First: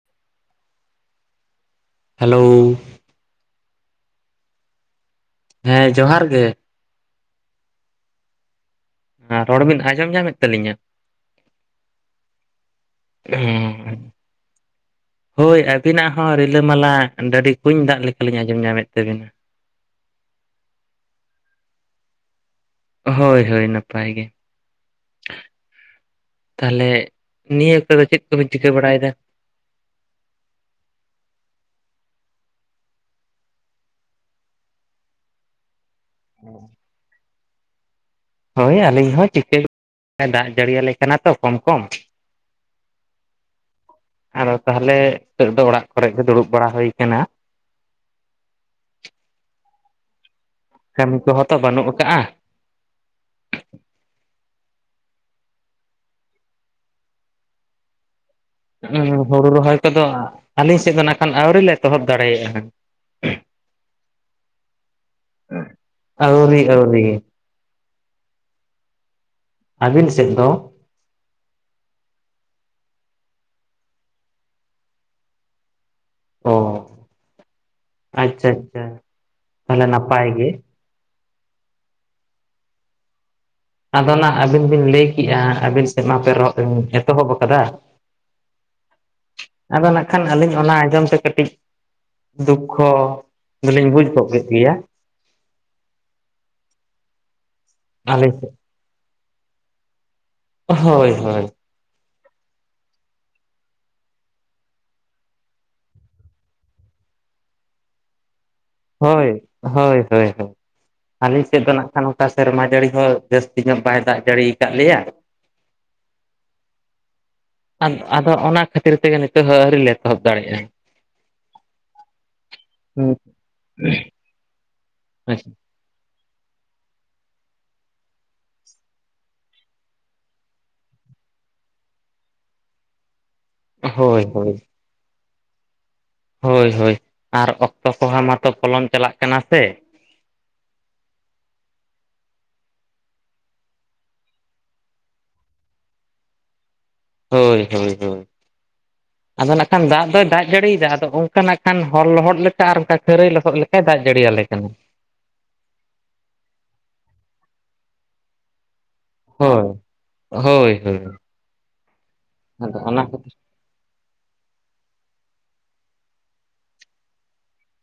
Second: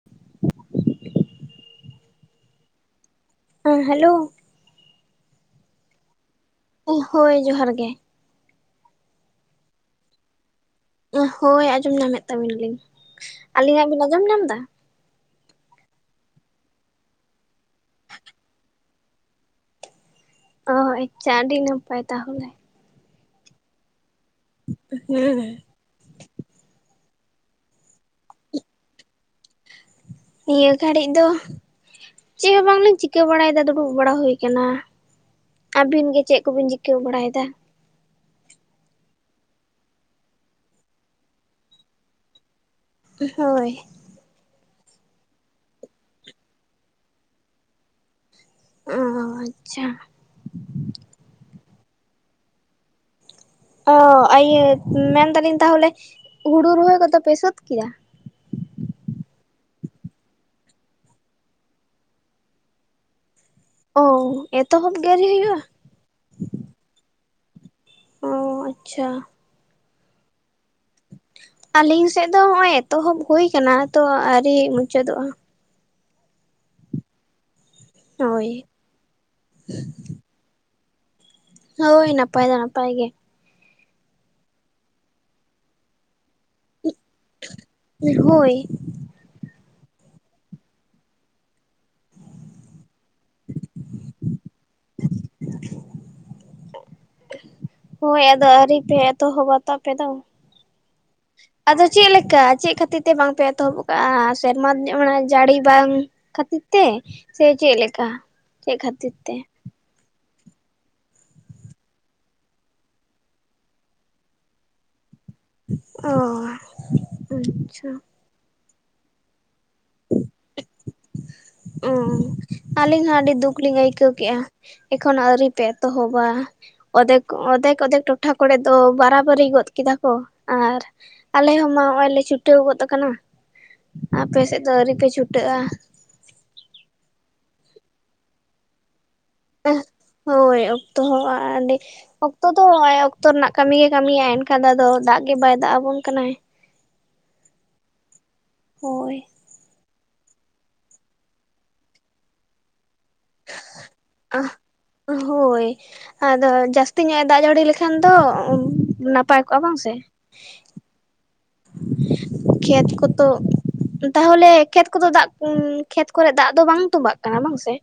[inaudible] Hello ᱦᱮᱸ, hello. ᱦᱮᱸ ᱡᱚᱦᱟᱨ ᱜᱮ᱾ ᱦᱳᱭ ᱦᱳᱭ ᱡᱚᱦᱟᱨ ᱜᱮ᱾ ᱟᱸ ᱨᱚᱲ ᱵᱤᱱ ᱟᱸᱡᱚᱢ ᱧᱟᱢᱮᱫ ᱛᱟᱹᱞᱤᱧᱟ? ᱦᱳᱭ ᱟᱸᱡᱚᱢ ᱧᱟᱢᱮᱫ ᱛᱟᱵᱤᱱᱟᱞᱤᱤᱧ᱾ ᱟᱹᱞᱤᱧᱟᱜ ᱵᱤᱱ ᱟᱸᱡᱚᱢ ᱧᱟᱢᱫᱟ? ᱦᱳᱭ ᱟᱹᱵᱤᱱᱟᱜ ᱦᱚᱸ ᱨᱤᱞᱟᱹᱢᱟᱞᱟ ᱰᱟᱹᱰᱤ ᱠᱩᱧ ᱫᱟᱜ ᱞᱮᱠᱟᱞᱤᱧ ᱟᱸᱡᱚᱢ ᱧᱟᱢᱮᱫ ᱛᱟᱹᱵᱤᱱᱟ᱾ ᱚ, ᱟᱪᱪᱷᱟ ᱟᱹᱰᱤ ᱱᱟᱯᱟᱭ ᱛᱟᱦᱚᱞᱮ᱾ ᱦᱳᱭ ᱦᱳᱭ ᱱᱟᱯᱟᱭ ᱜᱮ᱾ ᱦᱮᱸ᱾ ᱛᱟᱦᱞᱮ ᱱᱤᱭᱟᱹ ᱚᱠᱛᱚ ᱫᱚ ᱪᱮᱫ ᱠᱚᱵᱤᱱ ᱪᱤᱠᱟᱹ ᱵᱟᱲᱟᱭᱫᱟ? ᱱᱤᱭᱟᱹ ᱜᱷᱟᱹᱲᱤᱡ ᱫᱚ ᱪᱮᱫ ᱦᱚᱸ ᱵᱟᱝᱞᱤᱧ ᱪᱤᱠᱟᱹ ᱵᱟᱲᱟᱭᱫᱟ ᱫᱩᱲᱩᱵ ᱵᱟᱲᱟ ᱦᱩᱭ ᱠᱟᱱᱟ᱾ ᱟᱹᱵᱤᱱ ᱜᱮ ᱪᱮᱫ ᱠᱚᱵᱤᱱ ᱪᱤᱠᱟᱹ ᱵᱟᱲᱟᱭᱮᱫᱟ? ᱦᱳᱭ ᱟᱹᱞᱤᱧ ᱦᱚᱸ ᱪᱤᱠᱟᱹ ᱫᱟᱜ ᱡᱟᱹᱲᱤᱭᱟᱞᱮ ᱠᱟᱱᱟ ᱛᱚ ᱠᱚᱢ ᱠᱚᱢ᱾ ᱩᱸ, ᱦᱳᱭ᱾ ᱟᱫᱚ ᱛᱟᱦᱞᱮ ᱦᱤᱸᱛᱳᱜ ᱫᱚ ᱚᱲᱟᱜ ᱠᱚᱨᱮ ᱜᱮ ᱫᱩᱲᱩᱵ ᱵᱟᱲᱟ ᱦᱩᱭ ᱠᱟᱱᱟ᱾ ᱚ ᱟᱪᱪᱷᱟ, ᱠᱟᱹᱢᱤ ᱠᱚᱦᱚᱸ ᱛᱚ ᱵᱟᱹᱱᱩᱜ ᱠᱟᱜ-ᱟ᱾ ᱚ ᱟᱤᱭᱟᱹ ᱢᱮᱱᱫᱟᱞᱤᱧ ᱛᱟᱦᱚᱞᱮ ᱦᱩᱲᱩ ᱨᱚᱦᱚᱭ ᱠᱚᱫᱚᱯᱮ ᱥᱟᱹᱛ ᱠᱮᱭᱟ? ᱦᱩᱸ ᱦᱩᱲᱩ ᱨᱚᱦᱚᱭ ᱠᱚᱫᱚ ᱟᱹᱞᱤᱥᱮᱫ ᱫᱚ ᱱᱟ ᱠᱷᱟᱱ ᱟᱹᱣᱨᱤ ᱞᱮ ᱮᱚᱦᱚᱵ ᱫᱟᱲᱮᱭᱟᱜᱼᱟ᱾ [unintelligible] ᱚ ᱮᱛᱚᱦᱚᱵ ᱜᱮ ᱟᱹᱣᱨᱤ ᱦᱩᱭᱩᱜ-ᱟ? ᱟᱹᱣᱨᱤ ᱟᱹᱣᱨᱤ᱾ ᱚᱻ ᱟᱪᱪᱷᱟ᱾ ᱟᱹᱵᱤᱱ ᱥᱮᱫ ᱫᱚ? ᱟᱞᱤᱧ ᱥᱮᱫ ᱫᱚ ᱦᱚᱜ-ᱚᱭ ᱮᱛᱚᱦᱚᱵ ᱦᱩᱭ ᱠᱟᱱᱟ ᱛᱚ ᱟᱹᱣᱨᱤ ᱢᱩᱪᱟᱹᱫᱚᱜᱼᱟ᱾ ᱚ ᱟᱪᱪᱷᱟ ᱦᱳᱭ ᱟᱪᱪᱷᱟ ᱛᱟᱦᱞᱮ ᱱᱟᱯᱟᱭ ᱜᱮ᱾ ᱦᱳᱭ ᱱᱟᱯᱟᱭ ᱫᱚ ᱱᱟᱯᱟᱭ ᱜᱮ᱾ ᱟᱫᱚ ᱱᱟᱜ ᱟᱹᱵᱤᱱ ᱵᱤᱱ ᱞᱟᱹᱭ ᱠᱤᱜᱼᱟ ᱟᱹᱵᱤᱱ ᱥᱮᱫ ᱢᱟ ᱯᱮ [inaudible] ᱮᱛᱚᱦᱚᱵ ᱟᱠᱟᱫᱟ ᱦᱳᱭ ᱟᱫᱚ ᱱᱟᱜᱠᱷᱟᱱ ᱟᱹᱞᱤᱧ ᱚᱱᱟ ᱟᱸᱡᱚᱢ ᱛᱮ ᱠᱟᱹᱴᱤᱡ᱾ ᱫᱩᱠᱠᱷᱚ ᱫᱚᱞᱤᱧ ᱵᱩᱡᱽ ᱜᱚᱜ ᱠᱮᱫ ᱜᱮᱭᱟ᱾ [unintelligible] ᱦᱳᱭ ᱟᱹᱞᱤᱧ ᱟᱫᱚ ᱥᱮᱫ ᱟᱹᱣᱨᱤ ᱯᱮ ᱮᱛᱚᱦᱚᱵ ᱟᱛᱚ ᱟᱯᱮ ᱫᱚ? ᱦᱳᱭ ᱦᱳᱭ᱾ ᱟᱫᱚ ᱪᱮᱫ ᱞᱮᱠᱟ ᱪᱮᱫ ᱠᱷᱟᱹᱛᱤᱨ ᱛᱮ ᱵᱟᱝᱯᱮ ᱮᱛᱚᱦᱚᱵ ᱠᱟᱜᱼᱟ ᱥᱮᱨᱢᱟ ᱢᱟᱱᱮ ᱡᱟᱹᱲᱤ ᱵᱟᱝ? ᱠᱷᱟᱹᱛᱤᱨ ᱛᱮ ᱥᱮ ᱪᱮ ᱞᱮᱠᱟ? ᱪᱮᱫ ᱠᱷᱟᱹᱛᱤᱨ ᱛᱮ ᱦᱳᱭ ᱦᱳᱭ ᱦᱳᱭ ᱦᱳᱭ᱾ ᱟᱞᱮᱥᱤᱫ ᱫᱚ ᱠᱷᱟᱱ ᱚᱱᱠᱟ ᱥᱮᱨᱢᱟ ᱡᱟᱹᱲᱤ ᱦᱚᱸ ᱡᱟᱹᱥᱛᱤ ᱧᱚᱜ ᱵᱟᱭ ᱫᱟᱜ ᱡᱟᱹᱲᱤᱠᱟᱜ ᱞᱮᱭᱟ᱾ ᱚ ᱟᱪᱪᱷᱟ ᱟᱫ ᱟᱫᱚ ᱚᱱᱟ ᱠᱷᱟᱹᱛᱤᱨ ᱛᱮᱜᱮ ᱱᱤᱛᱳᱜ ᱦᱚᱹ᱾ ᱞᱮ ᱮᱛᱚᱦᱚᱵ ᱫᱟᱲᱮᱼᱟ᱾ ᱚᱸ ᱟᱹᱞᱤᱧ ᱦᱚᱸ ᱟᱹᱰᱤ ᱫᱩᱠ ᱞᱤᱧ ᱟᱹᱭᱠᱟᱹᱣ ᱠᱮᱜᱼᱟ ᱮᱠᱷᱚᱱ ᱟᱹᱣᱨᱤ ᱯᱮ ᱛᱚᱦᱚᱵᱟ᱾ ᱚᱫᱷᱮᱠ ᱚᱫᱷᱮᱠ ᱚᱫᱷᱮᱠ ᱴᱚᱴᱷᱟ ᱠᱚᱨᱮ ᱫᱚ ᱵᱟᱨᱟᱵᱟᱨᱤ ᱜᱚᱫ ᱠᱮᱫᱟ ᱠᱚ ᱟᱨ, ᱟᱞᱮ ᱦᱚᱸᱢᱟ ᱦᱚᱜᱼᱚᱭ ᱞᱮ ᱪᱷᱩᱴᱟᱹᱣ ᱜᱚᱫ ᱠᱟᱱᱟ ᱦᱳᱭ ᱟᱯᱮ ᱦᱳᱭ ᱥᱮᱫ ᱫᱚ ᱟᱹᱣᱨᱤᱯᱮ ᱪᱷᱩᱴᱟᱹᱜᱼᱟ᱾ ᱦᱳᱭ ᱦᱳᱭ ᱟᱨ ᱚᱠᱛᱚ ᱠᱚᱦᱚᱸ ᱢᱟᱛᱚ ᱯᱚᱞᱚᱢ ᱪᱟᱞᱟᱜ ᱠᱟᱱᱟ ᱥᱮ᱾ ᱦᱳᱭ ᱚᱠᱛᱚ ᱦᱚᱸ ᱟ ᱟᱸᱰᱤ᱾ ᱚᱠᱛᱚ ᱫᱚ ᱟᱭᱜ ᱚᱠᱛᱚ ᱨᱮᱱᱟᱜ ᱠᱟᱹᱢᱤ ᱜᱮ ᱠᱟᱹᱢᱤᱟᱭ ᱮᱱᱠᱷᱟᱱ ᱫᱚ ᱟᱫᱚ ᱫᱟᱜ ᱜᱮ ᱵᱟᱭ ᱫᱟᱜ ᱟᱵᱚᱱ ᱠᱟᱱᱟᱭ᱾ ᱦᱳᱭ ᱦᱳᱭ ᱦᱳᱭ᱾ ᱦᱳᱭ᱾ ᱟᱫᱚ ᱱᱟᱠᱷᱟᱱ ᱫᱟᱜ ᱫᱚᱭ ᱫᱟᱜ ᱡᱟᱹᱲᱤᱭᱮᱫᱟ ᱟᱫᱚ ᱚᱱᱠᱟ ᱱᱟᱜ ᱠᱷᱟᱱ ᱦᱚᱲ ᱞᱚᱦᱚᱫ ᱞᱮᱠ ᱠᱟ ᱟᱨ ᱚᱱᱠᱟ ᱠᱷᱟᱹᱨᱟᱹᱭ ᱞᱚᱥᱚᱫ ᱞᱮᱠᱟᱭ ᱫᱟᱜ ᱡᱟᱹᱲᱤᱭᱟᱞᱮ ᱠᱟᱱᱟ᱾ ᱦᱳᱭ ᱟᱫᱚ ᱡᱟᱹᱥᱛᱤ ᱧᱚᱜ-ᱮ ᱫᱟᱜ ᱡᱟᱹᱲᱤ ᱞᱮᱠᱷᱟᱱ ᱫᱚ ᱱᱟᱯ ᱯᱟᱭ ᱠᱚᱜᱼᱟ ᱦᱳᱭ ᱵᱟᱝ ᱥᱮ? ᱦᱳᱭ ᱦᱳᱭ᱾ ᱟᱫᱚ ᱠᱷᱮᱛ ᱚᱱᱟ ᱠᱚᱛᱚ, ᱠᱷᱟᱹᱛᱤᱨ ᱛᱟᱦᱚᱞᱮ ᱠᱷᱮᱛ ᱠᱚᱫᱚ ᱫᱟᱜ [inaudible] ᱠᱷᱮᱛ ᱠᱚᱨᱮ ᱫᱟᱜ ᱫᱚ ᱵᱟᱝ ᱛᱚᱢᱵᱟᱜ ᱠᱟᱱᱟ ᱵᱟᱝᱥᱮ?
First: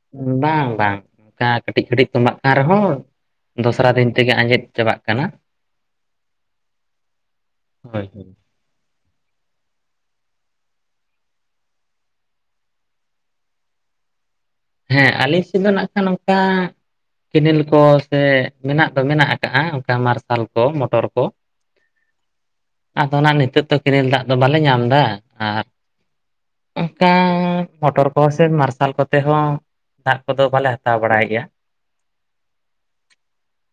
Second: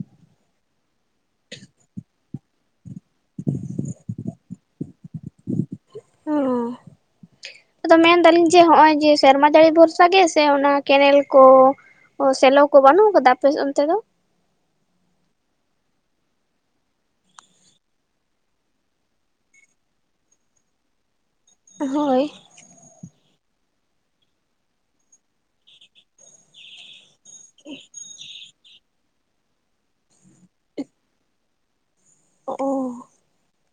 ᱵᱟᱝ ᱵᱟᱝ ᱚᱱᱠᱟ ᱠᱟᱹᱴᱤᱡ ᱠᱟᱹᱴᱤᱡ ᱛᱚᱢᱵᱟᱜ ᱠᱟᱱ ᱨᱮᱦᱚᱸ, ᱫᱷᱚᱥᱨᱟ ᱫᱤᱱ ᱛᱮᱜᱮ ᱟᱸᱡᱮᱫ ᱪᱟᱵᱟᱜ ᱠᱟᱱᱟ᱾ ᱚᱸ ᱟᱫᱚ ᱦᱳᱭ ᱦᱳᱭ ᱢᱮᱱᱫᱟᱞᱤᱧ ᱡᱮ ᱦᱚᱸᱜᱼᱚᱭ ᱡᱮ ᱥᱮᱨᱢᱟ ᱫᱟᱹᱲᱤ ᱵᱷᱚᱨᱥᱟ ᱜᱮ ᱥᱮ ᱚᱱᱟ ᱠᱮᱱᱮᱞ ᱠᱚ? ᱚ ᱥᱮᱞᱚ ᱠᱚ ᱵᱟᱹᱱᱩᱜ ᱠᱟᱫᱟ ᱟᱯᱮ ᱚᱱᱛᱮ ᱫᱚ? ᱦᱮᱸ ᱟᱹᱞᱤᱧ ᱥᱮᱫ ᱫᱚ ᱱᱟᱜ ᱠᱷᱟᱱ ᱚᱱᱠᱟ ᱠᱮᱱᱮᱞ ᱠᱚ ᱥᱮ ᱢᱮᱱᱟᱜ ᱫᱚ ᱢᱮᱱᱟᱜ ᱟᱠᱟᱜᱼᱟ ᱚᱱᱠᱟ ᱢᱟᱨᱥᱟᱞ ᱠᱚ ᱢᱚᱴᱚᱨ ᱠᱚ᱾ ᱦᱳᱭ᱾ ᱟᱫᱚ ᱱᱟᱜ ᱱᱤᱛᱳᱜ ᱛᱚ ᱠᱮᱱᱮᱞ ᱫᱟᱜ ᱫᱚ ᱵᱟᱞᱮ ᱧᱟᱢ ᱮᱫᱟ ᱟᱨ ᱚᱱᱠᱟ ᱢᱚᱴᱚᱨ ᱠᱚᱦᱚᱸ ᱥᱮ ᱢᱟᱨᱥᱟᱞ ᱠᱚᱛᱮ ᱦᱚᱸ ᱫᱟᱜ ᱠᱚᱫᱚ ᱵᱟᱞᱮ ᱦᱟᱛᱟᱣ ᱵᱟᱲᱟᱭ ᱜᱮᱭᱟ᱾ ᱚ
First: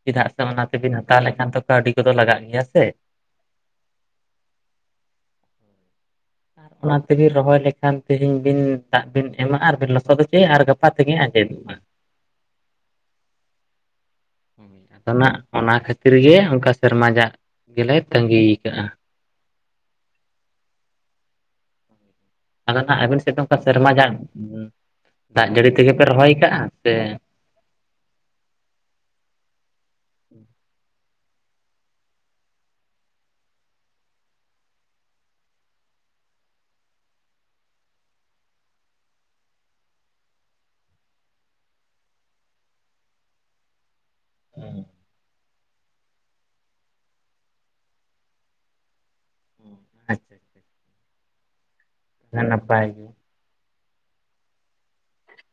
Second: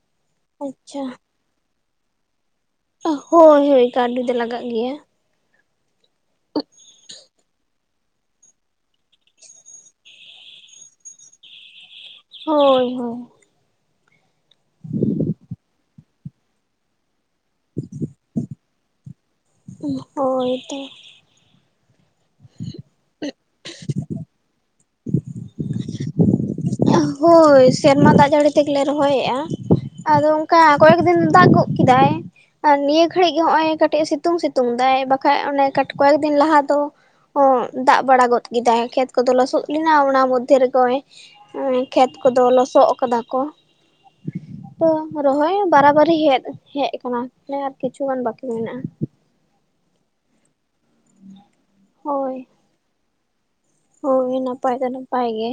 ᱪᱮᱫᱟᱜ ᱥᱮ ᱚᱱᱟ ᱛᱮᱵᱤᱱ ᱟᱪᱪᱷᱟ ᱦᱟᱛᱟᱣ ᱞᱮᱠᱷᱟᱱ ᱛᱚ ᱠᱟᱹᱣᱰᱤ ᱠᱚᱫᱚ ᱞᱟᱜᱟᱜ ᱜᱮᱭᱟ ᱥᱮ᱾ ᱚ ᱦᱳᱭ ᱦᱳᱭ ᱠᱟᱹᱣᱰᱤ ᱫᱚ ᱞᱟᱜᱟᱜ ᱜᱮᱭᱟ᱾ [inaudible] ᱚᱱᱟ ᱛᱮᱵᱤᱱ ᱨᱚᱦᱚᱭ ᱞᱮᱠᱷᱟᱱ ᱛᱤᱦᱤᱧ ᱵᱤᱱ ᱫᱟᱜ ᱵᱤᱱ ᱮᱢᱟᱜ-ᱟ ᱟᱨ ᱵᱤᱱ ᱞᱚᱥᱚᱫ ᱚᱪᱚᱭᱟ ᱟᱨ ᱜᱟᱯ ᱟ ᱛᱮᱜᱮ ᱟᱸᱡᱮᱫᱚᱜᱼᱟ᱾ ᱦᱳᱭ ᱦᱳᱭ᱾ [inaudible] ᱚᱱᱟ ᱚᱱᱟ ᱠᱷᱟᱹᱛᱤᱨ ᱜᱮ ᱚᱱᱠᱟ ᱥᱮᱨᱢᱟ ᱡᱟᱜ ᱜᱮᱞᱮ ᱛᱟᱺᱜᱤ ᱠᱟᱜᱼᱟ᱾ ᱦᱳᱭ ᱛᱚ᱾ ᱟᱫᱚ ᱱᱟᱦᱟᱜ ᱟᱵᱤᱱ ᱥᱮᱫ ᱫᱚ ᱚᱱᱠᱟ ᱥᱮᱨᱢᱟ ᱡᱟᱜ, ᱫᱟᱜ ᱡᱟᱹᱲᱤ ᱛᱮᱜᱮ ᱯᱮ ᱨᱚᱦᱚᱭ ᱠᱟᱜᱼᱟ? ᱥᱮ ᱮᱸ ᱦᱳᱭ᱾ ᱥᱮᱨᱢᱟ ᱫᱟᱜ ᱡᱟᱹᱲᱤ ᱛᱮᱜᱮ ᱞᱮ ᱨᱚᱦᱚᱭᱮᱜᱼᱟ, ᱟᱫᱚ ᱚᱱᱠᱟ ᱠᱚᱭᱮᱠ ᱫᱤᱱ ᱫᱟᱜ ᱜᱚᱫᱽ ᱠᱮᱫᱟᱭ᱾ ᱟᱨ ᱱᱤᱭᱟᱹ ᱜᱷᱟᱹᱲᱤᱡ ᱜᱮ ᱦᱚᱸᱜ-ᱚᱭ ᱠᱟᱹᱴᱤᱡ ᱥᱤᱛᱩᱝ ᱥᱤᱛᱩᱝ ᱫᱟᱭ ᱵᱟᱠᱷᱟᱡ ᱚᱱᱮ ᱠᱟᱴ ᱠᱚᱭᱮᱠ ᱫᱤᱱ ᱞᱟᱦᱟ ᱫᱚ ᱚ ᱫᱟᱜ ᱵᱟᱲᱟ ᱜᱚᱫ ᱠᱮᱫᱟᱭ ᱠᱷᱮᱛ ᱠᱚᱫᱚ ᱞᱚᱥᱚᱫ ᱞᱮᱱᱟ ᱚᱱᱟ ᱢᱚᱫᱽᱫᱷᱮ ᱨᱮᱜᱚᱭ ᱚᱭ ᱠᱷᱮᱛ ᱠᱚᱫᱚ ᱞᱚᱥᱚᱫ ᱠᱟᱫᱟ ᱠᱚ ᱟᱫᱚ ᱨᱚᱦᱚᱭ ᱵᱟᱨᱟᱵᱟᱹᱨᱤ ᱦᱮᱡ ᱦᱮᱡ ᱠᱟᱱᱟ ᱛᱟᱦᱞᱮ ᱟᱨ ᱠᱤᱪᱷᱩᱜᱟᱱ ᱵᱟᱹᱠᱤ ᱢᱮᱱᱟᱜᱼᱟ᱾ [inaudible] ᱦᱳᱭ [inaudible] ᱱᱟᱯᱟᱭ ᱦᱳᱭ ᱱᱟᱯᱟᱭ ᱫᱚ ᱱᱟᱯᱟᱭ ᱜᱮ᱾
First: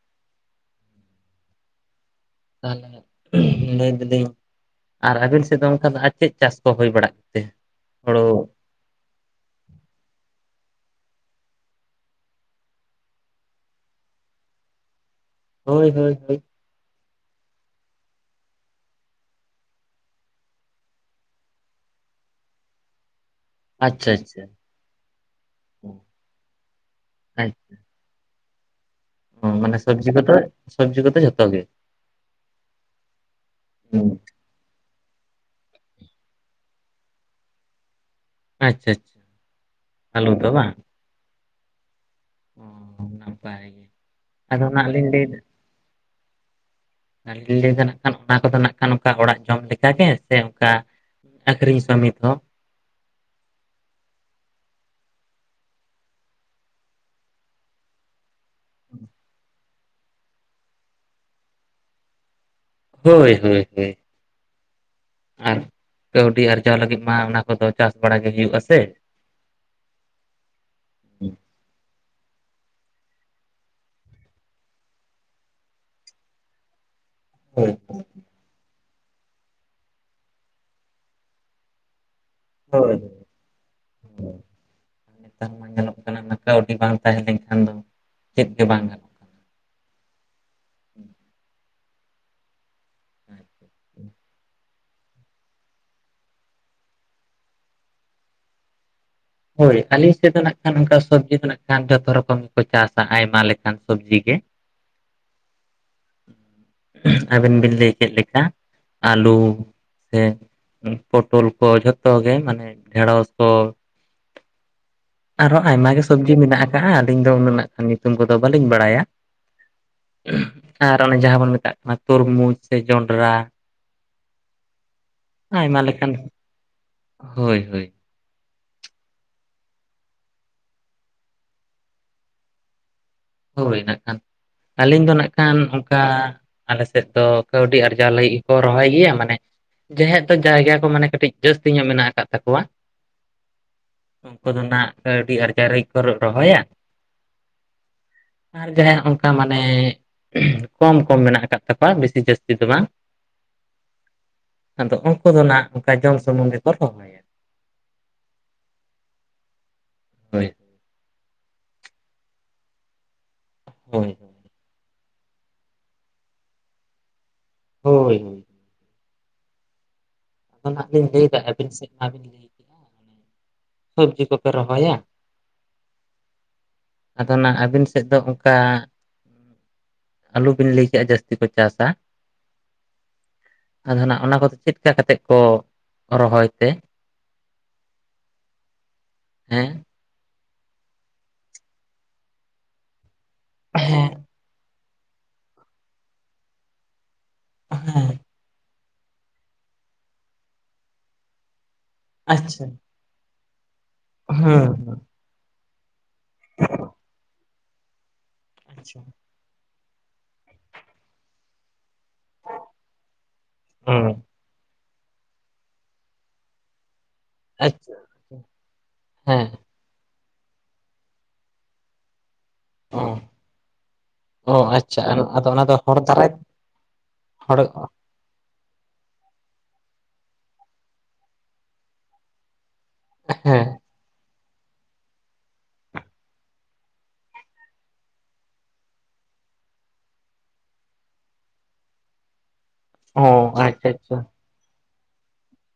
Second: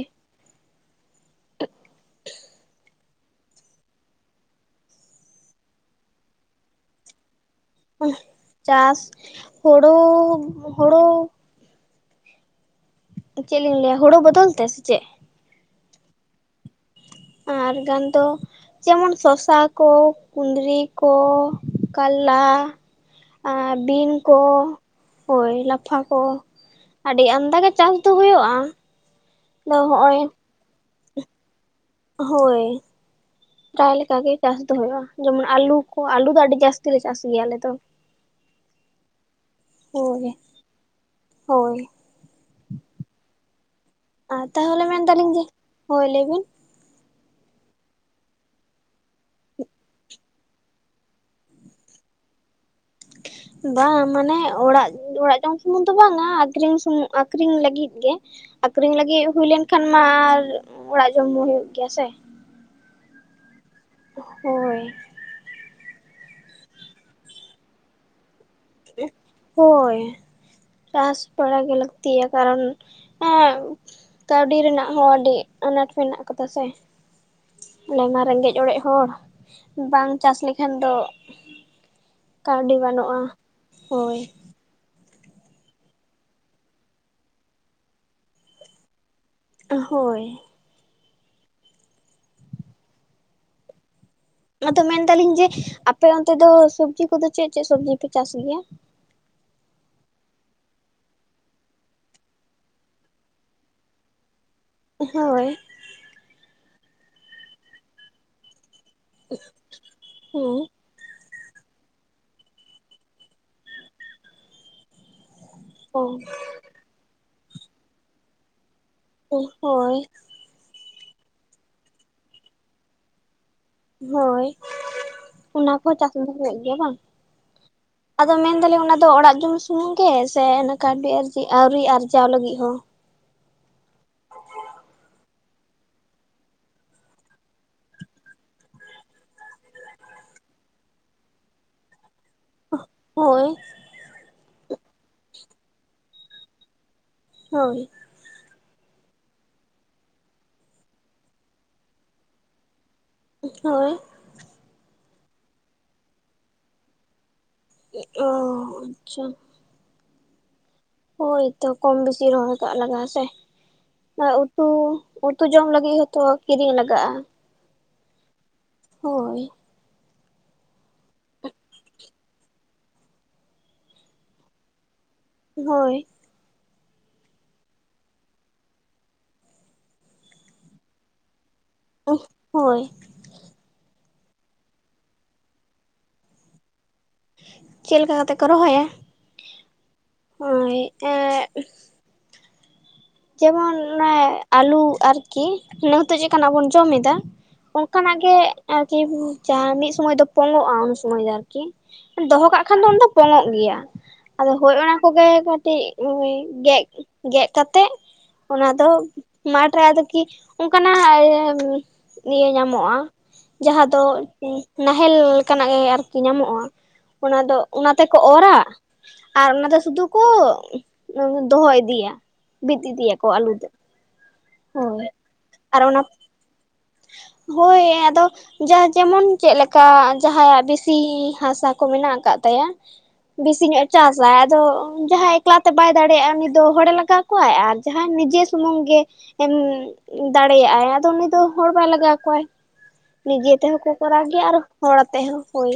[unintelligible] ᱞᱟᱹᱭ ᱫᱟᱞᱤᱧ ᱟᱨ ᱟᱵᱤᱱ ᱥᱮᱫ ᱫᱚ ᱚᱱᱠᱟ ᱫᱚ ᱟᱨ ᱪᱮᱫ ᱪᱟᱥ ᱠᱚ ᱦᱩᱭ ᱵᱟᱲᱟᱜ ᱛᱮ? ᱩᱸ ᱦᱳᱲᱳ ᱪᱟᱥ ᱦᱩᱲᱩ ᱦᱩᱲᱩ ᱪᱮᱫ ᱞᱤᱧ ᱞᱟᱹᱭᱟ, ᱦᱳᱲᱳ ᱵᱚᱫᱚᱞ ᱛᱮ ᱥᱮ ᱪᱮᱫ? ᱦᱳᱭ ᱦᱳᱭ ᱦᱳᱭ᱾ ᱟᱨ ᱜᱟᱱ ᱫᱚ ᱡᱮᱢᱚᱱ ᱥᱚᱥᱟ ᱠᱚ ᱠᱩᱸᱫᱽᱨᱤ ᱠᱚ ᱠᱟᱞᱞᱟ ᱟ ᱵᱤᱱ ᱟᱪᱪᱷᱟ ᱠᱚ, ᱟᱪᱪᱷᱟ ᱦᱳᱭ ᱞᱟᱯᱷᱟ ᱟᱪᱪᱷᱟ ᱠᱚ ᱟᱹᱰᱤ ᱟᱱᱫᱟᱜᱮ ᱪᱟᱥ ᱛᱩ ᱦᱩᱭᱩᱜᱼᱟ? ᱦᱚᱸ ᱢᱟᱱᱮ ᱥᱟᱹᱵᱽᱡᱤ ᱦᱚᱜᱼᱚᱭ ᱠᱚᱫᱚ, ᱥᱟᱹᱵᱽᱡᱤ ᱠᱚᱫᱚ ᱡᱷᱚᱛᱚ ᱜᱮ᱾ ᱦᱳᱭ᱾ ᱯᱨᱟᱭ ᱞᱮᱠᱟ ᱜᱮ ᱪᱟᱥ ᱫᱚ ᱦᱩᱭᱩᱜᱼᱟ, ᱡᱮᱢᱚᱱ ᱟᱞᱩ ᱠᱚ ᱟᱞᱩ ᱫᱚ ᱟᱹᱰᱤ ᱡᱟᱹᱥᱛᱤ ᱞᱮ ᱪᱟᱥ ᱜᱮᱭᱟ ᱟᱞᱮ ᱫᱚ᱾ ᱟᱪᱪᱷᱟ ᱦᱳᱭ ᱟᱞᱩ ᱫᱚ ᱵᱟᱝ? ᱦᱳᱭ᱾ ᱦᱚᱸ ᱱᱟᱯᱟᱭ ᱜᱮ᱾ ᱟᱨ ᱟᱫᱚ ᱛᱟᱦᱚᱞᱮ ᱱᱟᱜ ᱞᱤᱧ ᱢᱮᱱᱫᱟᱞᱤᱧ ᱡᱮ, ᱦᱳᱭ ᱞᱟᱹᱭ ᱵᱤᱱ᱾ ᱟᱞᱤᱧ ᱞᱤᱧ ᱞᱟᱹᱭ ᱫᱚ ᱱᱟᱜ ᱠᱷᱟᱱ ᱚᱱᱟ ᱠᱚᱫᱚ ᱱᱟᱜ ᱠᱷᱟᱱ ᱱᱚᱠᱟ ᱚᱲᱟᱜ ᱡᱚᱢ ᱞᱮᱠᱟᱜᱮ ᱥᱮ ᱚᱱᱠᱟ ᱟᱹᱠᱷᱨᱤᱧ ᱥᱟᱹᱢᱤᱛ ᱦᱚᱸ᱾ ᱵᱟᱝ ᱢᱟᱱᱮ ᱚᱲᱟᱜ ᱚᱲᱟᱜ ᱡᱚᱢ ᱥᱩᱢᱩᱝ ᱫᱚ ᱵᱟᱝᱟ ᱟᱹᱠᱷᱨᱤᱧ ᱥᱩᱢᱩ ᱟᱠᱷᱨᱤᱧ ᱞᱟᱹᱜᱤᱫ ᱜᱮ᱾ ᱟᱠᱷᱨᱤᱧ ᱞᱟᱹᱜᱤᱫ ᱦᱩᱭ ᱞᱮᱱ ᱠᱷᱟᱱ ᱢᱟ ᱟᱨ ᱚᱲᱟᱜ ᱡᱚᱢ ᱢᱟ ᱦᱩᱭᱩᱜ ᱜᱮᱭᱟ ᱥᱮ᱾ ᱦᱳᱭ ᱦᱳᱭ ᱦᱳᱭ᱾ ᱦᱮᱸ᱾ ᱟᱨ ᱠᱟᱹᱣᱰᱤ ᱟᱨᱡᱟᱣ ᱞᱟᱹᱜᱤᱫ ᱢᱟ ᱚᱱᱟ ᱠᱚᱫᱚ ᱪᱟᱥ ᱵᱟᱲᱟ ᱜᱮ ᱦᱩᱭᱩᱜ-ᱟ ᱥᱮ᱾ ᱦᱳᱭ ᱪᱟᱥ ᱵᱟᱲᱟᱟ ᱜᱮ ᱞᱟᱹᱠᱛᱤᱤᱭᱟ ᱠᱟᱨᱚᱱ ᱮᱸ ᱠᱟᱹᱣᱰᱤ ᱨᱮᱱᱟᱜ ᱦᱚᱸ ᱟᱹᱰᱤ ᱟᱱᱟᱴ ᱢᱮᱱᱟᱜ ᱠᱟᱫᱟ ᱥᱮ᱾ ᱦᱳᱭ ᱟᱞᱮ ᱢᱟ ᱨᱮᱸᱜᱮᱡ ᱚᱲᱮᱡ ᱦᱚᱲ ᱵᱟᱝ ᱪᱟᱥ ᱞᱮᱠᱷᱟᱱ ᱫᱚ ᱠᱟᱹᱣᱰᱤ ᱵᱟᱹᱱᱩᱜᱼᱟ ᱦᱳᱭ ᱦᱳᱭ, ᱦᱳᱭ᱾ ᱱᱮᱛᱟᱨ ᱢᱟ ᱧᱮᱞᱚᱜ ᱠᱟᱱᱟ ᱠᱟᱹᱣᱰᱤ ᱵᱟᱝ ᱛᱟᱦᱮᱸ ᱞᱮᱱᱠᱷᱟᱱ ᱫᱚ ᱪᱮᱫ ᱜᱮ ᱵᱟᱝ ᱜᱟᱱᱚᱜ᱾ ᱦᱳᱭ᱾ ᱟᱫᱚ ᱢᱮᱱᱫᱟᱞᱤᱧ ᱡᱮ ᱟᱯᱮ ᱚᱱᱛᱮ ᱫᱚ ᱥᱚᱵᱡᱤ ᱠᱚᱫᱚ ᱪᱮᱫ ᱪᱮᱫ ᱥᱚᱵᱡᱤ ᱯᱮ ᱪᱟᱥ ᱜᱮᱭᱟ? ᱦᱳᱭ ᱟᱞᱮ ᱥᱮᱫ ᱫᱚ ᱱᱟᱜ ᱠᱷᱟᱱ ᱚᱱᱠᱟ ᱥᱚᱵᱡᱤ ᱫᱚ ᱱᱟᱜ ᱠᱷᱟᱱ ᱡᱷᱚᱛᱚ ᱨᱚᱠᱚᱢ ᱜᱮᱠᱚ ᱪᱟᱥᱟ ᱟᱭᱢᱟ ᱞᱮᱠᱟᱱ ᱥᱚᱵᱡᱤ ᱜᱮ᱾ [inaudible] ᱦᱳᱭ᱾ ᱟᱵᱮᱱ ᱵᱤᱱ ᱞᱟᱹᱭ ᱠᱮᱫ ᱞᱮᱠᱟ᱾ ᱟᱹᱞᱩ ᱥᱮ ᱦᱮᱸ ᱯᱚᱴᱚᱞ ᱠᱚ ᱡᱷᱚᱛᱚ ᱜᱮ ᱢᱟᱱᱮ ᱰᱷᱮᱸᱲᱚᱥ ᱠᱚ᱾ ᱟᱨᱦᱚᱸ ᱟᱭᱢᱟ ᱚ ᱜᱮ ᱥᱚᱵᱡᱤ ᱢᱮᱱᱟᱜ ᱠᱟᱜ-ᱟ ᱟᱹᱞᱤᱧ ᱫᱚ ᱱᱟᱜᱠᱷᱟᱱ ᱨ ᱧᱩᱛᱩᱢ ᱠᱚᱫᱚ ᱵᱟᱹᱞᱤᱧ ᱵᱟᱲᱟᱭᱟ᱾ ᱚᱜ ᱦᱳᱭ᱾ ᱟᱨ ᱚᱱᱮ ᱡᱟᱦᱟᱸ ᱵᱚᱱ ᱢᱮᱛᱟᱜ ᱠᱟᱱᱟ ᱛᱩᱨᱢᱩᱡᱽ ᱥᱮ ᱡᱚᱸᱰᱨᱟ᱾ ᱦᱳᱭ ᱚᱱᱟ ᱟᱭᱢᱟ ᱠᱚᱦᱚᱸ ᱪᱟᱥ ᱞᱮᱠᱟᱱ ᱫᱚ ᱦᱩᱭᱩᱜ ᱜᱮᱭᱟ ᱵᱟᱝ? ᱦᱳᱭ ᱦᱳᱭ ᱟᱫᱚ ᱢᱮᱱᱫᱟᱞᱤᱧ ᱚᱱᱟᱫᱚ ᱚᱲᱟᱜ ᱡᱚᱢ ᱥᱩᱢᱩᱝ ᱜᱮ ᱥᱮ ᱠᱟᱹᱣᱰᱤ ᱟᱨᱡᱤ ᱟᱹᱣᱨᱤ ᱟᱨᱡᱟᱣ ᱞᱟᱹᱜᱤᱫ ᱦᱚᱸ? ᱦᱳᱭ ᱱᱟᱜ ᱠᱷᱟᱱ, ᱟᱹᱞᱤᱧ ᱫᱚ ᱱᱟᱜ ᱠᱷᱟᱱ ᱚᱱᱠᱟ ᱟᱞᱮ ᱥᱮᱫ ᱫᱚ ᱠᱟᱹᱣᱰᱤ ᱟᱨᱡᱟᱣ ᱞᱟᱹᱜᱤᱫ ᱜᱮᱠᱚ ᱨᱚᱦᱚᱭ ᱜᱮᱭᱟ ᱢᱟᱱᱮ᱾ ᱡᱟᱦᱟᱸᱭᱟᱜ ᱫᱚ ᱡᱟᱭᱜᱟ ᱠᱚ ᱢᱟᱱᱮ ᱠᱟᱹᱴᱤᱡ ᱡᱟᱹᱥᱛᱤ ᱧᱚᱜ ᱢᱮᱱᱟᱜ ᱟᱠᱟᱫ ᱛᱟᱠᱚᱣᱟ᱾ ᱚᱜ ᱦᱳᱭ᱾ ᱩᱱᱠᱩ ᱫᱚ ᱱᱟᱜ ᱠᱟᱹᱣᱰᱤ ᱟᱨᱡᱟᱣ ᱞᱟᱹᱜᱤᱫ ᱠᱚ ᱨᱚᱦᱚᱭᱟ᱾ ᱦᱳᱭ᱾ ᱟᱨ ᱡᱟᱸᱦᱟᱭᱟᱜ ᱚᱝᱠᱟ ᱢᱟᱱᱮ ᱠᱚᱢ ᱠᱚᱢ ᱢᱮᱱᱟᱜ ᱟᱠᱟᱫ ᱛᱟᱠᱚᱣᱟ ᱵᱮᱥᱤ ᱡᱟᱹᱥᱛᱤ ᱫᱚ ᱵᱟᱝ᱾ ᱦᱳᱭ᱾ ᱟᱫᱚ ᱩᱝᱠᱩ ᱫᱚ ᱱᱟᱜ ᱚᱝᱠᱟ ᱡᱚᱢ ᱥᱩᱢᱩᱝ ᱜᱮᱠᱚ ᱨᱚᱦᱚᱭᱟ᱾ ᱮᱜ ᱚ, ᱟᱪᱪᱷᱟ᱾ ᱦᱳᱭ᱾ ᱦᱳᱭ ᱛᱚ ᱠᱚᱢ ᱵᱤᱥᱤ ᱨᱚᱦᱚᱭ ᱠᱟᱜ ᱞᱟᱜᱟᱜ-ᱟ ᱥᱮ᱾ ᱦᱳᱭ᱾ ᱦᱳᱭ ᱩᱛᱩ, ᱩᱛᱩ ᱡᱚᱢ ᱞᱟᱹᱜᱤᱫ ᱦᱚᱸᱛᱚ ᱠᱤᱨᱤᱧ ᱞᱟᱜᱟᱜ-ᱟ᱾ ᱦᱳᱭ ᱦᱳᱭ᱾ ᱦᱳᱭ᱾ ᱟᱫᱚ ᱱᱟᱦᱟᱜ ᱞᱤᱧ ᱞᱟᱹᱭᱫᱟ ᱟᱹᱵᱤᱱ ᱥᱮᱫ ᱢᱟ ᱵᱤᱱ ᱞᱟᱹᱭ᱾ ᱪᱮᱠᱟ ᱠᱟᱱᱤᱧ ᱥᱚᱵᱡᱤ ᱠᱚᱯᱮ ᱨᱚᱦᱚᱭᱟ᱾ ᱦᱳᱭ᱾ ᱟᱫᱚ ᱱᱟᱜ ᱟᱵᱤᱱ ᱥᱮᱫ ᱫᱚ ᱚᱝᱠᱟ ᱟᱹᱞᱩ ᱵᱤᱱ ᱞᱟᱹᱭ ᱠᱮᱜ-ᱟ ᱡᱟᱹᱥᱛᱤ ᱠᱚ ᱪᱟᱥᱟ ᱦᱳᱭ ᱟᱫᱚ ᱱᱟᱜ ᱚᱱᱟ ᱠᱚᱫᱚ ᱪᱮᱫ ᱪᱮᱫᱠᱟ ᱠᱟᱛᱮᱫ ᱠᱚ ᱨᱚᱦᱚᱭ ᱛᱮ? ᱪᱮᱫ ᱞᱮᱠᱟ ᱠᱟᱛᱮ ᱠᱚ ᱨᱚᱦᱚᱭᱟ? ᱦᱮᱸ ᱦᱳᱭ, ᱮᱜ ᱡᱮᱢᱚᱱ ᱦᱮᱸ ᱚᱱᱮ ᱟᱹᱞᱩ ᱟᱨᱠᱤ [inaudible] ᱪᱮᱫ ᱞᱮᱠᱟᱱᱟᱜ ᱵᱚᱱ ᱡᱚᱢ ᱮᱫᱟ᱾ ᱦᱮᱸ ᱚᱱᱠᱟᱱᱟᱜ ᱜᱮ ᱟᱨᱠᱤ ᱡᱟᱸᱦᱟᱸ ᱢᱤᱫ ᱥᱩᱢᱚᱭ ᱫᱚ ᱯᱚᱝᱜᱚᱜᱼᱟ ᱩᱱ ᱥᱚᱢᱚᱭ ᱫᱚ ᱟᱨᱠᱤ᱾ ᱠᱤ, ᱫᱚᱦᱚ ᱠᱟᱜ ᱟᱪᱪᱷᱟ ᱠᱷᱟᱱ ᱫᱚ ᱚᱱᱟ ᱫᱚ ᱯᱚᱝᱚᱜ ᱜᱮᱭᱟ, ᱦᱮᱸ ᱟᱫᱚ ᱦᱳᱭ ᱚᱱᱟ ᱦᱮᱸ ᱠᱚᱜᱮ ᱠᱟᱹᱴᱤᱡ ᱦᱳᱭ, ᱜᱮᱜ ᱜᱮᱜ ᱠᱟᱛᱮ ᱚᱱᱟ ᱫᱚ ᱟᱪᱪᱷᱟ ᱢᱟᱴ ᱨᱮ ᱟᱫᱚ ᱠᱤ ᱚᱱᱠᱟᱱᱟᱜ [inaudible] ᱤᱭᱟᱹ ᱧᱟᱢᱚᱜ-ᱟ᱾ ᱡᱟᱸᱦᱟ ᱫᱚ ᱦᱮᱸ ᱱᱟᱦᱮᱞ ᱞᱮᱠᱟᱱᱟᱜ ᱜᱮ ᱟᱨᱠᱤ ᱧᱟᱢᱚᱜᱼᱟ᱾ ᱚᱱᱟ ᱫᱚ ᱚᱱᱟ ᱟᱪᱪᱷᱟ ᱛᱮᱠᱚ ᱚᱨᱟ ᱦᱮᱸ ᱟᱨ ᱚᱱᱟ ᱫᱚ ᱥᱩᱫᱩ ᱠᱚ, ᱫᱚᱦᱚ ᱤᱫᱤᱭᱟ ᱵᱤᱫ ᱚ ᱤᱫᱤᱭᱟ ᱠᱚ ᱟᱹᱞᱩ ᱛᱮᱫ᱾ ᱚ ᱟᱪᱪᱷᱟ ᱟᱫᱚ ᱚᱱᱟ ᱫᱚ ᱦᱚᱲ ᱫᱟᱨᱟᱭ ᱦᱚᱲ ᱦᱳᱭ ᱟᱫᱚ ᱡᱟ ᱡᱮᱢᱚᱱ ᱪᱮᱫ ᱞᱮᱠᱟ ᱡᱟᱸᱦᱟᱸᱭᱟᱜ ᱵᱮᱥᱤ ᱦᱟᱥᱟ ᱠᱚ ᱢᱮᱱᱟᱜ ᱟᱠᱟᱫ ᱛᱟᱭᱟ᱾ ᱵᱮᱥᱤ ᱦᱮᱸ ᱧᱚᱜ [inaudible] ᱪᱟᱥᱟᱭ ᱟᱫᱚ ᱡᱟᱸᱦᱟ ᱮᱠᱞᱟᱛᱮ ᱵᱟᱭ ᱫᱟᱲᱮᱭᱟᱜᱼᱟ ᱩᱱᱤ ᱫᱚ ᱦᱚᱲᱮ ᱞᱟᱜᱟᱣ ᱠᱚᱣᱟᱭ ᱟᱨ ᱡᱟᱸᱦᱟᱭ ᱱᱤᱡᱮ ᱥᱩᱢᱩᱝ ᱜᱮ ᱮᱢ ᱫᱟᱲᱮᱭᱟᱜᱼ-ᱟᱭ ᱟᱫᱚ ᱩᱱᱤ ᱫᱚ ᱦᱚᱲ ᱵᱟᱭ ᱞᱟᱜᱟᱣ ᱠᱚᱣᱟᱭ᱾ ᱚ ᱱᱤᱡᱮ ᱛᱮ ᱦᱚᱸ ᱟᱪᱪᱷᱟ ᱠᱚ ᱟᱪᱪᱷᱟ ᱠᱚᱨᱟᱣ ᱜᱮᱭᱟ ᱟᱨ ᱦᱚᱲ ᱟᱛᱮᱜ ᱦᱚᱸ ᱦᱳᱭ,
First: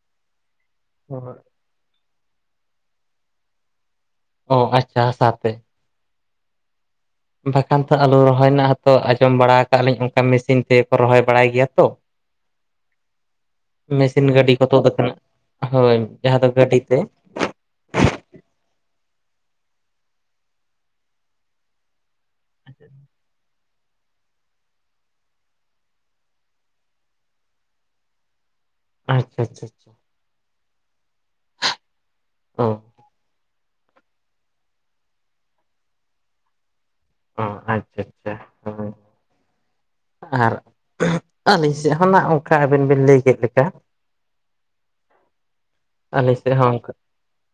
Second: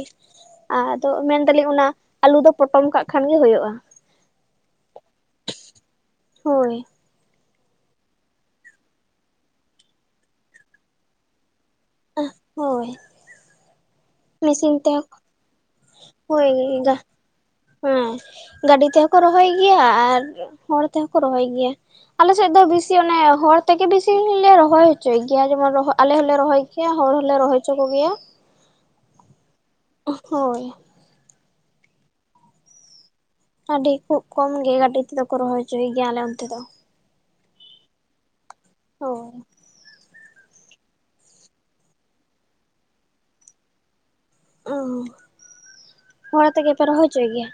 ᱟᱫᱚ ᱢᱮᱱ ᱫᱟᱞᱤᱧ ᱚᱱᱟ ᱟᱞᱩ ᱫᱚ ᱯᱚᱴᱚᱢ ᱠᱟᱜ ᱠᱷᱟᱱ ᱜᱮ ᱦᱳᱭᱳᱜ-ᱟ᱾ ᱚ [inaudible] ᱦᱟᱥᱟ ᱛᱮ᱾ ᱦᱳᱭ᱾ ᱵᱟᱠᱷᱟᱱ ᱛᱚ ᱟᱞᱩ ᱨᱚᱦᱚᱭ ᱨᱮᱱᱟᱜ ᱦᱚᱛᱚ ᱟᱸᱡᱚᱢ ᱵᱟᱲᱟ ᱟᱠᱟᱜ ᱞᱤᱧ ᱚᱱᱠᱟ ᱢᱮᱥᱤᱱ ᱛᱮᱠᱚ ᱨᱚᱦᱚᱭ ᱵᱟᱲᱟᱭ ᱜᱮᱭᱟ ᱛᱚ᱾ [inaudible] ᱦᱳᱭ ᱢᱮᱥᱤᱱ ᱜᱟᱹᱰᱤ ᱠᱚ ᱢᱮᱥᱤᱱ ᱛᱳᱫ ᱛᱮᱦᱚᱸ ᱟᱠᱟᱱᱟ, ᱦᱳᱭ ᱡᱟᱸᱦᱟ ᱫᱚ ᱜᱟᱹᱰᱤ ᱛᱮ᱾ ᱦᱮᱸ, ᱜᱟᱹᱰᱤ ᱛᱮᱦᱚᱸ ᱠᱚ ᱨᱚᱦᱚᱭ ᱜᱮᱭᱟ ᱟᱨ ᱦᱚᱲ ᱛᱮᱦᱚᱸ ᱠᱚ ᱨᱚᱦᱚᱭ ᱜᱮᱭᱟ᱾ ᱟᱞᱮ ᱥᱮᱫ ᱫᱚ ᱵᱤᱥᱤ ᱚᱱᱮ ᱦᱚᱲ ᱛᱮᱜᱮ ᱵᱤᱥᱤ ᱞᱮ ᱨᱚᱦᱚᱭ ᱦᱚᱪᱚᱭ ᱜᱮᱭᱟ, ᱡᱮᱢᱚᱱ ᱟᱞᱮ ᱦᱚᱸᱞᱮ ᱨᱚᱦᱚᱭ ᱜᱮᱭᱟ ᱦᱚᱲ ᱦᱚᱞᱮ ᱨᱚᱦᱚᱭ ᱦᱚᱪᱚ ᱠᱚᱜᱮᱭᱟ᱾ ᱟᱪᱪᱷᱟ ᱟᱪᱷᱟ ᱟᱪᱷᱟ᱾ ᱦᱳᱭ ᱚ ᱟᱹᱰᱤ ᱠᱷᱩᱵ ᱠᱚᱢ ᱜᱮ ᱜᱟᱹᱰᱤ ᱛᱮᱫᱚ ᱠᱚ ᱨᱚᱦᱚᱭ ᱦᱚᱪᱚᱭ ᱜᱮᱭᱟ ᱟᱞᱮ ᱚᱱᱛᱮ ᱫᱚ᱾ ᱚ, ᱟᱪᱪᱷᱟ᱾ ᱦᱳᱭ᱾ ᱟᱨ [inaudible] ᱟᱹᱞᱤᱧ ᱥᱮᱫ ᱦᱚᱸ ᱱᱟᱜ ᱚᱱᱠᱟ ᱟᱵᱮᱱ ᱵᱤᱱ ᱞᱟᱹᱭ ᱠᱮᱫ ᱞᱮᱠᱟ᱾ [inaudible] ᱟᱞᱤᱧ ᱥᱮᱫ ᱦᱚᱸ ᱛᱮᱜᱮ ᱯᱮ ᱚᱱᱠᱟ, ᱨᱚᱦᱚᱭ ᱦᱚᱪᱚᱭ ᱜᱮᱭᱟ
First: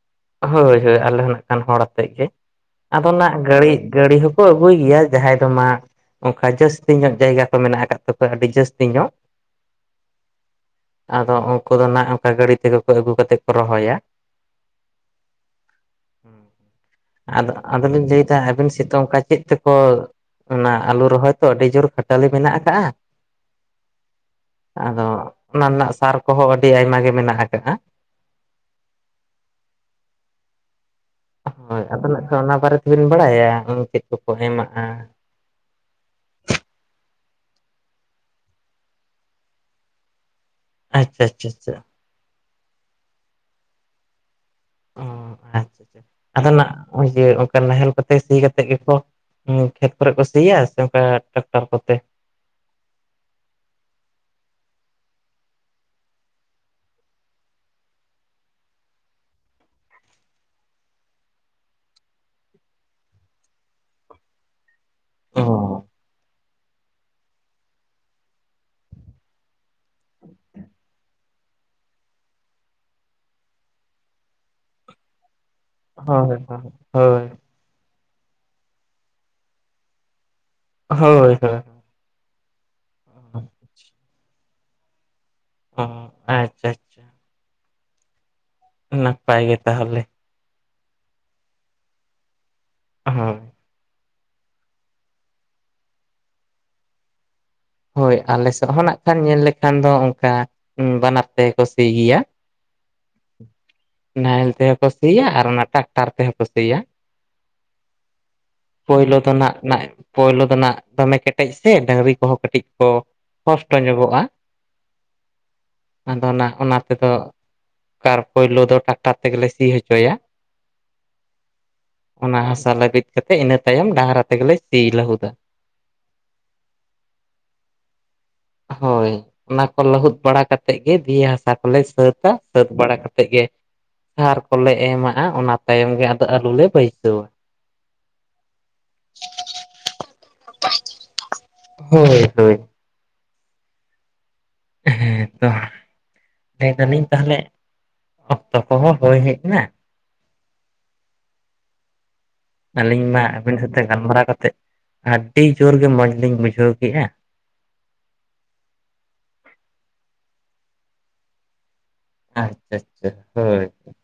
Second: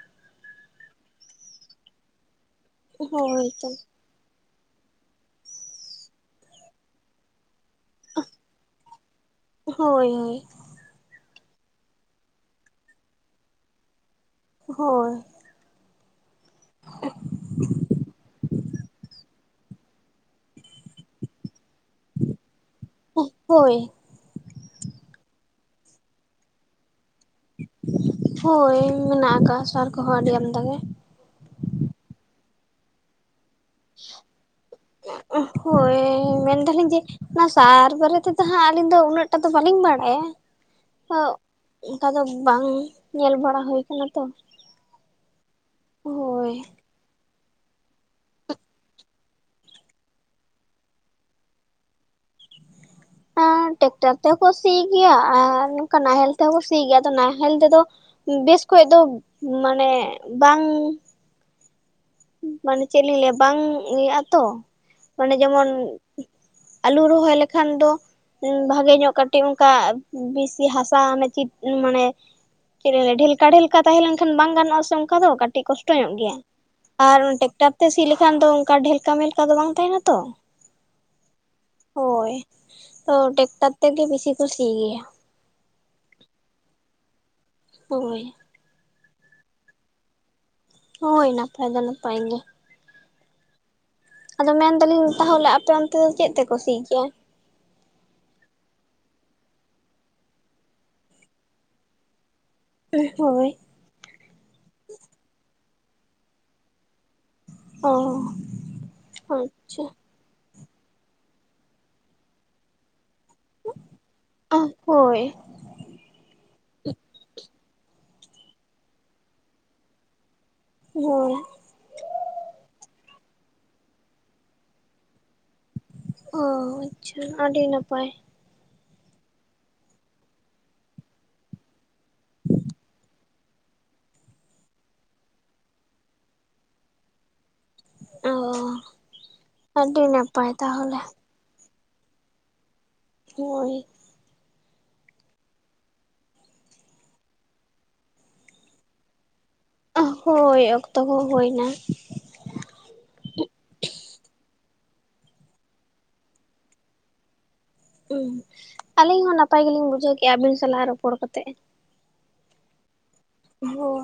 ᱦᱳᱭ ᱦᱳᱭ ᱟᱞᱮ ᱦᱚᱸᱱᱟᱜ ᱠᱷᱟᱱ ᱦᱚᱲ ᱟᱛᱮᱫ ᱜᱮ᱾ ᱟᱫᱚ ᱱᱟᱜ ᱦᱳᱭ ᱛᱚ ᱜᱟᱹᱲᱤ ᱜᱟᱹᱲᱤ ᱦᱳᱠ ᱟ. ᱜᱩ ᱫᱚ ᱟᱹᱜᱩᱭ ᱜᱮᱭᱟ ᱡᱟᱸᱦᱟᱸᱭ ᱫᱚ ᱢᱟ ᱚᱱᱠᱟ ᱡᱚᱥᱛᱤ ᱧᱚᱜ ᱡᱟᱭᱜᱟ ᱠᱚ ᱢᱮᱱᱟᱜ ᱟᱠᱟᱫ᱾ [inaudible] ᱟᱹᱰᱤ ᱡᱟᱹᱥᱛᱤ ᱧᱚᱜ, ᱦᱳᱭ ᱟᱫᱚ ᱩᱱᱠᱩ ᱫᱚ ᱱᱟᱜ ᱚᱱᱠᱟ ᱜᱟᱹᱰᱤ ᱛᱮᱠᱚ [inaudible] ᱟᱹᱜᱩ ᱠᱟᱛᱮᱫ ᱠᱚ ᱨᱚᱦᱚᱭᱟ᱾ ᱦᱳᱭ ᱟᱫᱚ ᱟᱫᱚᱞᱤᱧ ᱞᱟᱹᱭᱫᱟ ᱟᱹᱵᱤᱱ ᱥᱮᱫ ᱚᱱᱠᱟ ᱪᱮᱫ? ᱛᱮᱠᱚ ᱚᱱᱟ ᱟᱞᱩ ᱨᱚᱦᱚᱭ ᱛᱚ ᱟᱹᱰᱤ ᱡᱳᱨ ᱠᱷᱟ. ᱴᱟ. ᱞᱤ ᱢᱮᱱᱟᱜ ᱟᱠᱟᱜ-ᱟ᱾ ᱦᱳᱭ᱾ ᱟᱫᱚ ᱚᱱᱟ ᱨᱮᱱᱟᱜ ᱥᱟᱨ ᱠᱚᱦᱚᱸ ᱟᱹᱰᱤ ᱟᱭᱢᱟ ᱜᱮ ᱢᱮᱱᱟᱜ ᱟᱠᱟᱜ-ᱟ᱾ ᱦᱳᱭ ᱢᱮᱱᱟᱜ ᱟᱠᱟᱜ-ᱟ ᱥᱟᱨ ᱠᱚᱦᱚᱸ ᱟᱹᱰᱤ ᱟᱢᱫᱟ ᱜᱮ᱾ ᱦᱳᱭ ᱟᱫᱚ ᱱᱟᱜ ᱠᱷᱟᱱ ᱚᱱᱟ ᱵᱟᱨᱮ ᱛᱮᱵᱤᱱ ᱵᱟᱲᱟᱭᱟ [unintelligible] ᱪᱮᱫ ᱠᱚᱠᱚ ᱮᱢᱟᱜ-ᱟ? ᱦᱳᱭ ᱢᱮᱱᱫᱟᱞᱤᱧ ᱡᱮ ᱚᱱᱟ ᱥᱟᱨ ᱵᱟᱨᱮ ᱛᱮᱫᱚ ᱦᱟᱸᱜ ᱟᱹᱞᱤᱧ ᱫᱚ ᱩᱱᱟᱹᱜ ᱴᱟ ᱫᱚ ᱵᱟᱹᱞᱤᱧ ᱵᱟᱰᱟᱭᱟ᱾ ᱟᱪᱪᱷᱟ ᱦᱚᱜ ᱟᱪᱪᱷᱟ ᱟᱪᱪᱷᱟ ᱚᱱᱠᱟ ᱫᱚ ᱵᱟᱝ ᱧᱮᱞ ᱵᱟᱲᱟ ᱦᱩᱭ ᱠᱟᱱᱟ ᱛᱚ, ᱚ ᱟᱪᱪᱷᱟ ᱟᱪᱪᱷᱟ ᱟᱫᱚ ᱦᱳᱭ ᱱᱟᱜ ᱤᱭᱟᱹ ᱚᱱᱠᱟ ᱱᱟᱦᱮᱞ ᱠᱚᱛᱮ ᱥᱤ ᱠᱟᱛᱮᱜ ᱜᱮᱠᱚ ᱦᱩᱸ ᱠᱷᱮᱛ ᱠᱚᱨᱮ ᱠᱚ ᱥᱤᱭᱟ ᱥᱮ ᱚᱱᱠᱟ ᱴᱟᱠᱴᱟᱨ ᱠᱚᱛᱮ? ᱟᱸ ᱴᱮᱠᱴᱟᱨ ᱛᱮᱦᱚᱸ ᱠᱚ ᱥᱤ ᱜᱮᱭᱟ ᱟᱨ ᱱᱚᱝᱠᱟ ᱱᱟᱦᱮᱞ ᱛᱮᱦᱚᱸ ᱠᱚ ᱥᱤ ᱜᱮᱭᱟ ᱟᱫᱚ ᱱᱟᱦᱮᱞ ᱛᱮᱫᱚ, ᱵᱮᱥ ᱠᱷᱚᱭ ᱫᱚ ᱢᱟᱱᱮ ᱵᱟᱝ ᱢᱟᱱᱮ ᱪᱮᱜ ᱞᱤᱧ ᱞᱟᱹᱭᱟ ᱵᱟᱝ ᱤᱭᱟᱹᱜᱼᱟ ᱛᱚ ᱢᱟᱱᱮ ᱚ ᱡᱮᱢᱚᱱ ᱟᱹᱞᱩ ᱨᱚᱦᱚᱭ ᱞᱮᱠᱷᱟᱱ ᱫᱚ ᱵᱷᱟᱜᱮ ᱧᱚᱜ ᱠᱟᱹᱴᱤᱜ ᱚᱱᱠᱟ ᱵᱮᱥᱤ ᱦᱟᱥᱟ ᱢᱟᱱᱮ ᱪᱤᱯ ᱢᱟᱱᱮ, ᱪᱮᱫ [unintelligible] ᱰᱷᱮᱞᱠᱟ ᱰᱷᱮᱞᱠᱟ ᱛᱟᱦᱮᱸ ᱞᱮᱱᱠᱷᱟᱱ ᱵᱟᱝ ᱜᱟᱱᱚᱜ-ᱟ ᱥᱮ ᱚᱱᱠᱟ ᱫᱚ ᱠᱟᱹᱴᱤᱜ ᱠᱚᱥᱴᱚ ᱧᱚᱜ ᱜᱮᱭᱟ᱾ ᱦᱳᱭ ᱟᱨ ᱦᱳᱭ ᱴᱮᱠᱴᱟᱨ ᱛᱮ ᱥᱤ ᱞᱮᱠᱷᱟᱱ ᱫᱚ ᱚᱱ ᱰᱷᱮᱞᱠᱟ ᱢᱮᱞᱠᱟ ᱫᱚ ᱵᱟᱝ ᱛᱟᱦᱮᱱᱟ ᱛᱚ, ᱦᱳᱭ ᱦᱳᱭ᱾ ᱦᱳᱭ ᱛᱚ ᱴᱮᱠᱴᱟᱨ ᱛᱮᱜᱮ ᱵᱤᱥᱤ ᱠᱚ ᱥᱤ ᱜᱮᱭᱟ᱾ ᱚᱸ ᱟ ᱪᱷᱟᱡ, ᱩᱭ ᱱᱟᱯᱟᱭ ᱜᱮ ᱛᱟᱦᱚᱞᱮ, ᱦᱳᱭ ᱱᱟᱯᱟᱭ ᱫᱚ ᱱᱟᱯᱟᱭ ᱜᱮ᱾ [unintelligible] ᱟᱫᱚ ᱢᱮᱱᱫᱟᱞᱤᱧ ᱛᱟᱦᱚᱞᱮ ᱟᱯᱮ ᱚᱱᱛᱮ ᱫᱚ ᱪᱮᱫ ᱛᱮᱠᱚ ᱥᱤ ᱜᱮᱭᱟ? ᱦᱳᱭ ᱟᱞᱮᱥᱮᱜ ᱦᱚᱸ ᱱᱟᱜ ᱠᱷᱟᱱ ᱧᱮᱞ ᱞᱮᱠᱷᱟᱱ ᱫᱚ ᱚᱝᱠᱟ ᱵᱟᱱᱟᱨ ᱛᱮᱜᱮ ᱠᱚ ᱥᱤ ᱜᱮᱭᱟ᱾ ᱮᱸ ᱦᱳᱭ ᱱᱟᱦᱮᱞ ᱛᱮᱦᱚᱸ ᱠᱚ ᱥᱤᱭᱟ ᱟᱨ ᱚᱱᱟ ᱴᱟᱠᱴᱟᱨ ᱛᱮᱦᱚᱸ ᱠᱚ ᱥᱤᱭᱟ᱾ ᱚ ᱯᱳᱭᱞᱳ ᱫᱚ ᱱᱟᱜᱼᱱᱟᱜ ᱟᱪᱪᱷᱟ ᱯᱳᱭᱞᱳ ᱫᱚ ᱱᱟᱜ ᱫᱚᱢᱮ ᱠᱮᱴᱮᱡ ᱥᱮ ᱰᱟᱝᱨᱤ ᱠᱚᱦᱚᱸ ᱠᱟᱹᱴᱤᱜ ᱠᱚ ᱠᱚᱥᱴᱚ ᱧᱚᱜᱚᱜᱼᱟ᱾ ᱦᱳᱭ ᱟᱫᱚ ᱱᱟᱜ ᱚᱱᱟ ᱛᱮᱫᱚ ᱛᱟᱨ ᱯᱩᱭᱞᱳ ᱫᱚ ᱴᱟᱠᱴᱟᱨ ᱛᱮᱜᱮ ᱥᱤ ᱦᱚᱪᱚᱭᱟ᱾ ᱦᱳᱭ, ᱚᱱᱟ ᱦᱟᱥᱟ ᱞᱟᱹᱵᱤᱫ ᱠᱟᱛᱮᱜ ᱤᱱᱟᱹ ᱛᱟᱭᱚᱢ ᱰᱟᱝᱨᱟ ᱛᱮᱜᱮᱞᱮ ᱥᱤ ᱞᱟᱹᱦᱩᱫᱟ᱾ ᱚᱻ ᱟᱪᱪᱷᱟ ᱟᱹᱰᱤ ᱱᱟᱯᱟᱭ, ᱦᱳᱭ ᱚᱱᱟᱠᱚ ᱞᱟᱹᱦᱩᱫ ᱵᱟᱲᱟ ᱠᱟᱛᱮᱜ ᱜᱮ ᱫᱤᱭᱮ ᱦᱟᱥᱟ ᱠᱚᱞᱮ ᱥᱟᱹᱛ ᱛᱟ ᱥᱟᱹᱛ ᱵᱟᱲᱟ ᱠᱟᱛᱮᱜ ᱜᱮ ᱥᱟᱨ ᱠᱚᱞᱮ ᱮᱢ ᱟᱜᱼᱟ ᱚᱱᱟ ᱛᱟᱭᱚᱢ ᱜᱮ ᱟᱫᱚ ᱟᱹᱞᱩ ᱞᱮ ᱵᱟᱹᱭᱥᱟᱹᱣᱟ᱾ ᱚᱻᱟᱹᱰᱤ ᱱᱟᱯᱟᱭ ᱛᱟᱦᱚᱞᱮ ᱦᱳᱭ ᱦᱳᱭ᱾ ᱦᱳᱭ, ᱦᱮᱸ ᱛᱚ ᱞᱮᱭᱫᱟᱹᱤᱧ ᱛᱟᱦᱚᱞᱮ ᱚᱠᱛᱚ ᱠᱚᱦᱚᱸ ᱦᱳᱭ ᱦᱮᱜ ᱱᱟ ᱦᱳᱭ ᱚᱠᱛᱚ ᱠᱚᱦᱚᱸ ᱦᱩᱭᱱᱟ᱾ ᱟᱹᱞᱤᱧ ᱢᱟ ᱟᱹᱵᱮᱱ ᱥᱟᱛᱮᱜ ᱜᱟᱞᱢᱟᱨᱟᱣ ᱠᱟᱛᱮᱜ ᱟᱹᱰᱰᱤ ᱡᱳᱨ ᱜᱮ ᱢᱚᱸᱡᱽ ᱞᱤᱧ ᱵᱩᱡᱷᱟᱹᱣ ᱠᱮᱜᱼᱟ᱾ ᱩᱸ ᱟᱹᱞᱤᱧ ᱦᱚᱸ ᱱᱟᱯᱟᱭ ᱜᱮᱞᱤᱧ ᱵᱩᱡᱷᱟᱹᱣ ᱠᱮᱜᱼᱟ ᱟᱹᱵᱤᱱ ᱥᱟᱞᱟᱜ ᱨᱚᱯᱚᱲ ᱠᱟᱛᱮᱜ᱾ ᱟᱪᱪᱷᱟ ᱪᱷᱟ ᱦᱳᱭ ᱦᱳᱭ,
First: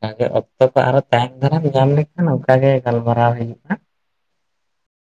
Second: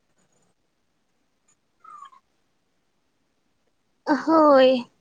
ᱛᱟᱦᱚᱞᱮ ᱚᱠᱛᱚ ᱠᱚ ᱟᱨᱚ ᱛᱟᱭᱚᱢ ᱫᱷᱟᱨᱟᱢ ᱧᱟᱢ ᱞᱮᱝᱠᱷᱟᱱ ᱚᱝᱠᱟ ᱜᱮ ᱜᱟᱞᱢᱟᱨᱟᱣ ᱦᱩᱭᱩᱜ ᱦᱟᱸᱜ, ᱦᱳᱭ᱾